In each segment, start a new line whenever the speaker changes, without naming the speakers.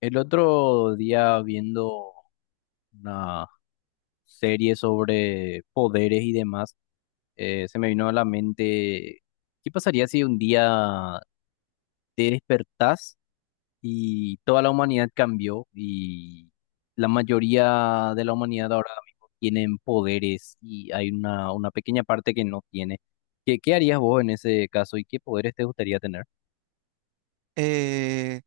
El otro día viendo una serie sobre poderes y demás, se me vino a la mente, ¿qué pasaría si un día te despertás y toda la humanidad cambió y la mayoría de la humanidad ahora mismo tienen poderes y hay una pequeña parte que no tiene? ¿Qué harías vos en ese caso y qué poderes te gustaría tener?
eh,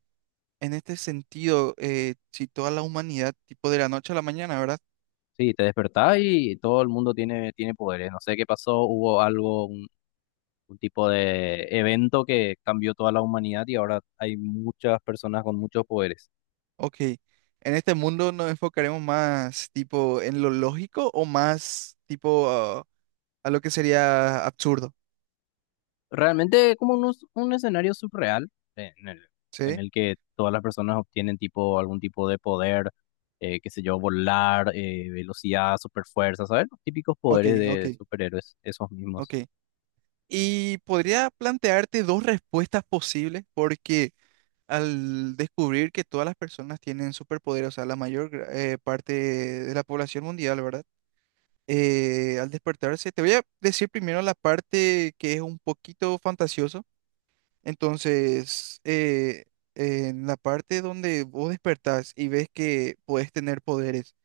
en este sentido, si toda la humanidad, tipo de la noche a la mañana, ¿verdad?
Sí, te despertás y todo el mundo tiene, tiene poderes. No sé qué pasó, hubo algo, un tipo de evento que cambió toda la humanidad y ahora hay muchas personas con muchos poderes.
Ok, en este mundo nos enfocaremos más tipo en lo lógico o más tipo a lo que sería absurdo,
Realmente como un escenario surreal, eh, en el, en
¿sí?
el que todas las personas obtienen tipo algún tipo de poder, qué sé yo, volar, velocidad, superfuerza, ¿sabes? Los típicos
Ok,
poderes de
ok,
superhéroes, esos mismos.
ok. Ok. Y podría plantearte dos respuestas posibles porque al descubrir que todas las personas tienen superpoderes, o sea, la parte de la población mundial, ¿verdad? Al despertarse. Te voy a decir primero la parte que es un poquito fantasioso. Entonces, en la parte donde vos despertás y ves que puedes tener poderes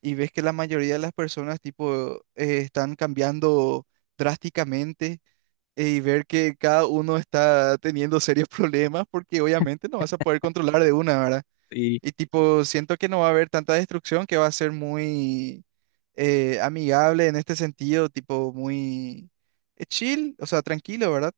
y ves que la mayoría de las personas tipo están cambiando drásticamente y ver que cada uno está teniendo serios problemas porque obviamente no vas a poder controlar de una, ¿verdad?
Y
Y tipo, siento que no va a haber tanta destrucción, que va a ser muy amigable en este sentido, tipo muy chill, o sea, tranquilo, ¿verdad?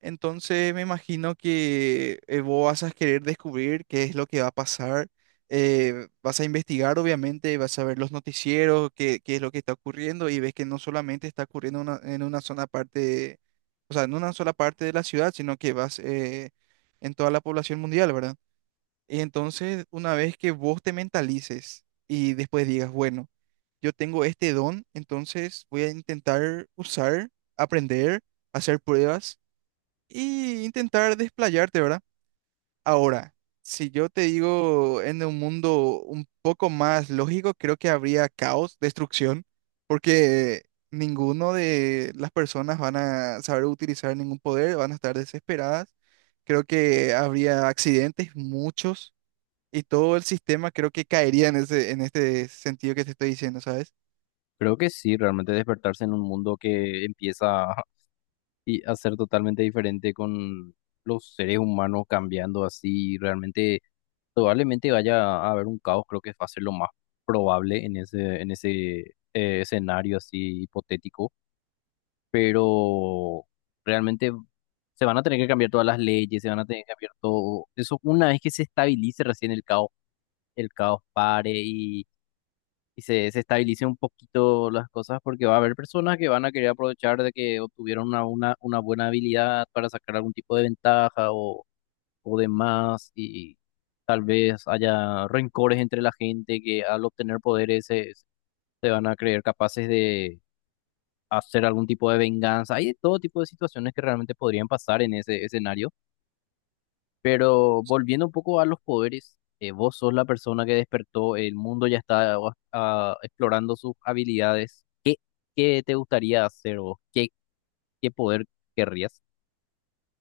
Entonces me imagino que vos vas a querer descubrir qué es lo que va a pasar, vas a investigar, obviamente, vas a ver los noticieros, qué es lo que está ocurriendo y ves que no solamente está ocurriendo en una sola parte, o sea, en una sola parte de la ciudad, sino que vas en toda la población mundial, ¿verdad? Y entonces, una vez que vos te mentalices y después digas, bueno, yo tengo este don, entonces voy a intentar usar, aprender, hacer pruebas y intentar desplayarte, ¿verdad? Ahora, si yo te digo en un mundo un poco más lógico, creo que habría caos, destrucción, porque ninguno de las personas van a saber utilizar ningún poder, van a estar desesperadas. Creo que habría accidentes, muchos. Y todo el sistema creo que caería en en este sentido que te estoy diciendo, ¿sabes?
creo que sí, realmente despertarse en un mundo que empieza y hacer totalmente diferente con los seres humanos cambiando así, realmente probablemente vaya a haber un caos, creo que va a ser lo más probable en ese escenario así hipotético, pero realmente se van a tener que cambiar todas las leyes, se van a tener que cambiar todo, eso una vez que se estabilice recién el caos pare y se estabilice un poquito las cosas porque va a haber personas que van a querer aprovechar de que obtuvieron una buena habilidad para sacar algún tipo de ventaja o demás y tal vez haya rencores entre la gente que al obtener poderes se van a creer capaces de hacer algún tipo de venganza. Hay de todo tipo de situaciones que realmente podrían pasar en ese escenario, pero volviendo un poco a los poderes. Vos sos la persona que despertó, el mundo ya está explorando sus habilidades. ¿Qué te gustaría hacer o qué, ¿qué poder querrías?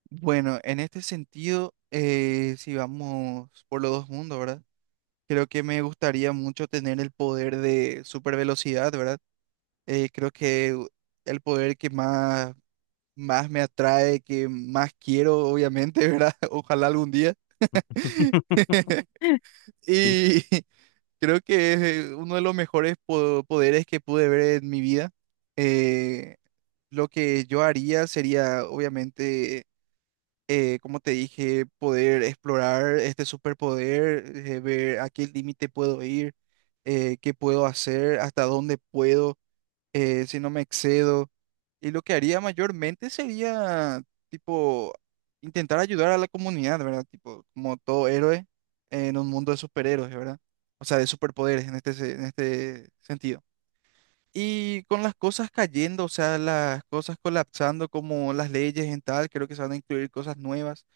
Bueno, en este sentido, si vamos por los dos mundos, ¿verdad? Creo que me gustaría mucho tener el poder de super velocidad, ¿verdad? Creo que el poder que más, más me atrae, que más quiero, obviamente, ¿verdad? Ojalá algún día.
Sí,
Y creo que es uno de los mejores poderes que pude ver en mi vida. Eh, Lo que yo haría sería, obviamente, como te dije, poder explorar este superpoder, ver a qué límite puedo ir, qué puedo hacer, hasta dónde puedo, si no me excedo. Y lo que haría mayormente sería, tipo, intentar ayudar a la comunidad, ¿verdad? Tipo, como todo héroe en un mundo de superhéroes, ¿verdad? O sea, de superpoderes en en este sentido. Y con las cosas cayendo, o sea, las cosas colapsando como las leyes en tal, creo que se van a incluir cosas nuevas.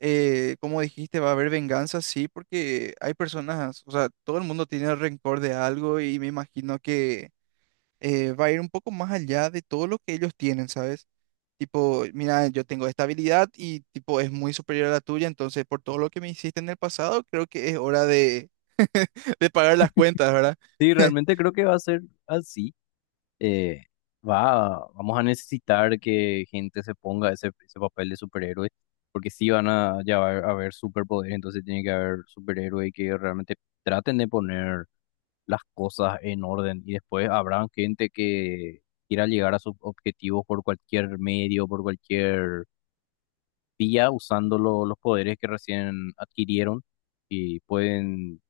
Como dijiste, va a haber venganza, sí, porque hay personas, o sea, todo el mundo tiene rencor de algo y me imagino que va a ir un poco más allá de todo lo que ellos tienen, ¿sabes? Tipo, mira, yo tengo esta habilidad y tipo es muy superior a la tuya, entonces por todo lo que me hiciste en el pasado, creo que es hora de, de pagar las cuentas, ¿verdad?
sí, realmente creo que va a ser así. Eh, vamos a necesitar que gente se ponga ese papel de superhéroe, porque sí van a ya va a haber superpoderes, entonces tiene que haber superhéroes que realmente traten de poner las cosas en orden y después habrá gente que quiera llegar a sus objetivos por cualquier medio, por cualquier vía usando los poderes que recién adquirieron y pueden,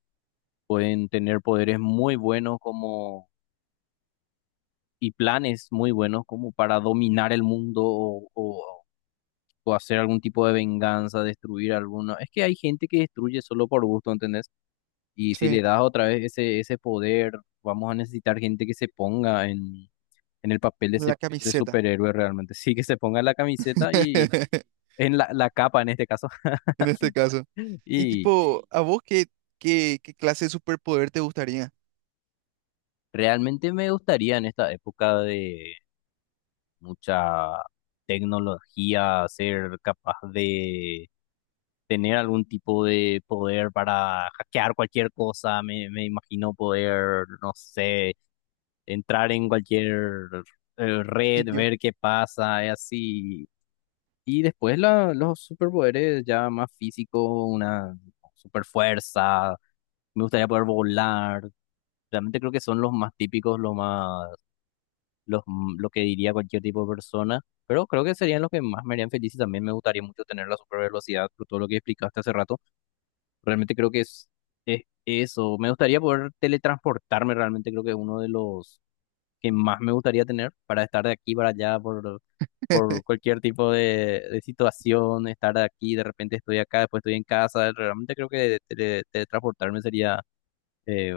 pueden tener poderes muy buenos como y planes muy buenos como para dominar el mundo o hacer algún tipo de venganza, destruir alguno. Es que hay gente que destruye solo por gusto, ¿entendés? Y si le
Sí,
das otra vez ese poder, vamos a necesitar gente que se ponga en el papel de ese,
la sí.
ese
Camiseta.
superhéroe realmente. Sí, que se ponga la camiseta y en la capa en este caso.
En este caso. Y
Y
tipo, ¿a vos qué clase de superpoder te gustaría?
realmente me gustaría en esta época de mucha tecnología ser capaz de tener algún tipo de poder para hackear cualquier cosa. Me imagino poder, no sé, entrar en cualquier
Sí,
red,
tío.
ver qué pasa y así. Y después los superpoderes ya más físicos, una super fuerza. Me gustaría poder volar. Realmente creo que son los más típicos, lo que diría cualquier tipo de persona, pero creo que serían los que más me harían feliz y también me gustaría mucho tener la super velocidad por todo lo que explicaste hace rato. Realmente creo que es eso. Me gustaría poder teletransportarme, realmente creo que es uno de los que más me gustaría tener para estar de aquí para allá por cualquier tipo de situación, estar aquí, de repente estoy acá, después estoy en casa. Realmente creo que teletransportarme sería, eh,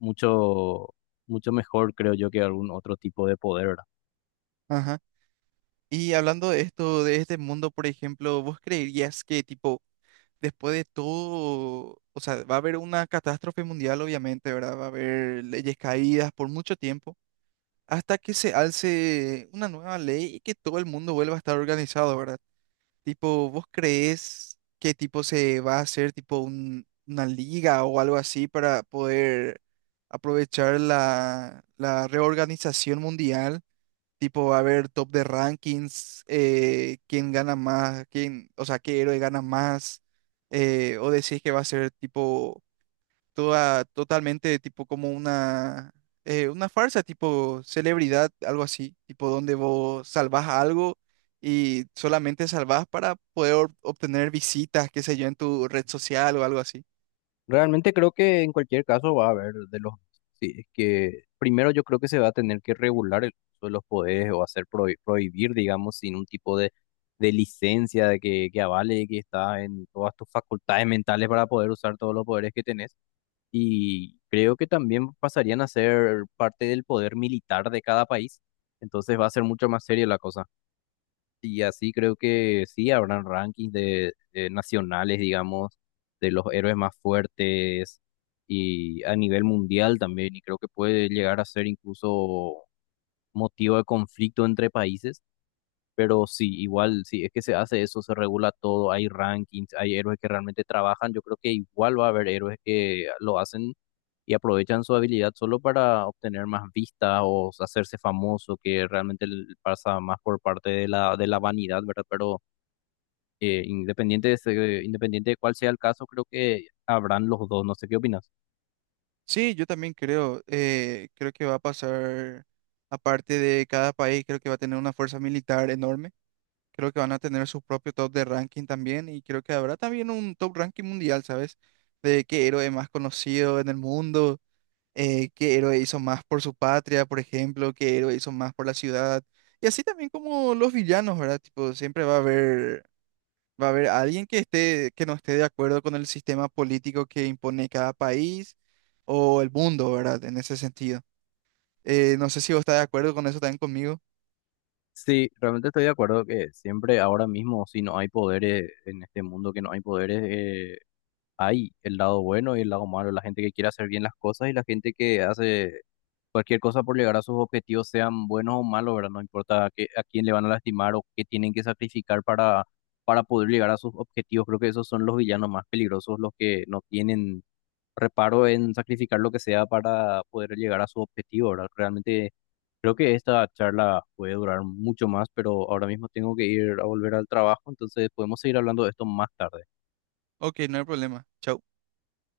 mucho, mucho mejor, creo yo, que algún otro tipo de poder, ¿verdad?
Ajá. Y hablando de esto, de este mundo, por ejemplo, ¿vos creerías que, tipo, después de todo, o sea, va a haber una catástrofe mundial, obviamente, ¿verdad? Va a haber leyes caídas por mucho tiempo. Hasta que se alce una nueva ley y que todo el mundo vuelva a estar organizado, ¿verdad? Tipo, ¿vos creés que tipo se va a hacer tipo una liga o algo así para poder aprovechar la, la reorganización mundial? Tipo, va a haber top de rankings, quién gana más, quién, o sea, qué héroe gana más, o decís que va a ser tipo toda, totalmente tipo como una farsa, tipo celebridad, algo así, tipo donde vos salvás algo y solamente salvás para poder obtener visitas, qué sé yo, en tu red social o algo así.
Realmente creo que en cualquier caso va a haber de los... Sí, es que primero yo creo que se va a tener que regular el uso de los poderes o hacer prohibir, digamos, sin un tipo de licencia de que avale que está en todas tus facultades mentales para poder usar todos los poderes que tenés. Y creo que también pasarían a ser parte del poder militar de cada país. Entonces va a ser mucho más seria la cosa. Y así creo que sí, habrán rankings de nacionales, digamos, de los héroes más fuertes y a nivel mundial también. Y creo que puede llegar a ser incluso motivo de conflicto entre países. Pero sí, igual, sí es que se hace eso, se regula todo, hay rankings, hay héroes que realmente trabajan, yo creo que igual va a haber héroes que lo hacen y aprovechan su habilidad solo para obtener más vistas o hacerse famoso, que realmente pasa más por parte de de la vanidad, ¿verdad? Pero independiente de cuál sea el caso, creo que habrán los dos, no sé qué opinas.
Sí, yo también creo, creo que va a pasar, aparte de cada país, creo que va a tener una fuerza militar enorme. Creo que van a tener su propio top de ranking también y creo que habrá también un top ranking mundial, ¿sabes? De qué héroe más conocido en el mundo. Eh, qué héroe hizo más por su patria, por ejemplo, qué héroe hizo más por la ciudad. Y así también como los villanos, ¿verdad? Tipo, siempre va a haber alguien que esté, que no esté de acuerdo con el sistema político que impone cada país o el mundo, ¿verdad? En ese sentido. No sé si vos estás de acuerdo con eso también conmigo.
Sí, realmente estoy de acuerdo que siempre ahora mismo, si no hay poderes en este mundo, que no hay poderes, hay el lado bueno y el lado malo, la gente que quiere hacer bien las cosas y la gente que hace cualquier cosa por llegar a sus objetivos, sean buenos o malos, ¿verdad? No importa a quién le van a lastimar o qué tienen que sacrificar para poder llegar a sus objetivos. Creo que esos son los villanos más peligrosos, los que no tienen reparo en sacrificar lo que sea para poder llegar a su objetivo, ¿verdad? Realmente creo que esta charla puede durar mucho más, pero ahora mismo tengo que ir a volver al trabajo, entonces podemos seguir hablando de esto más tarde.
Ok, no hay problema. Chau.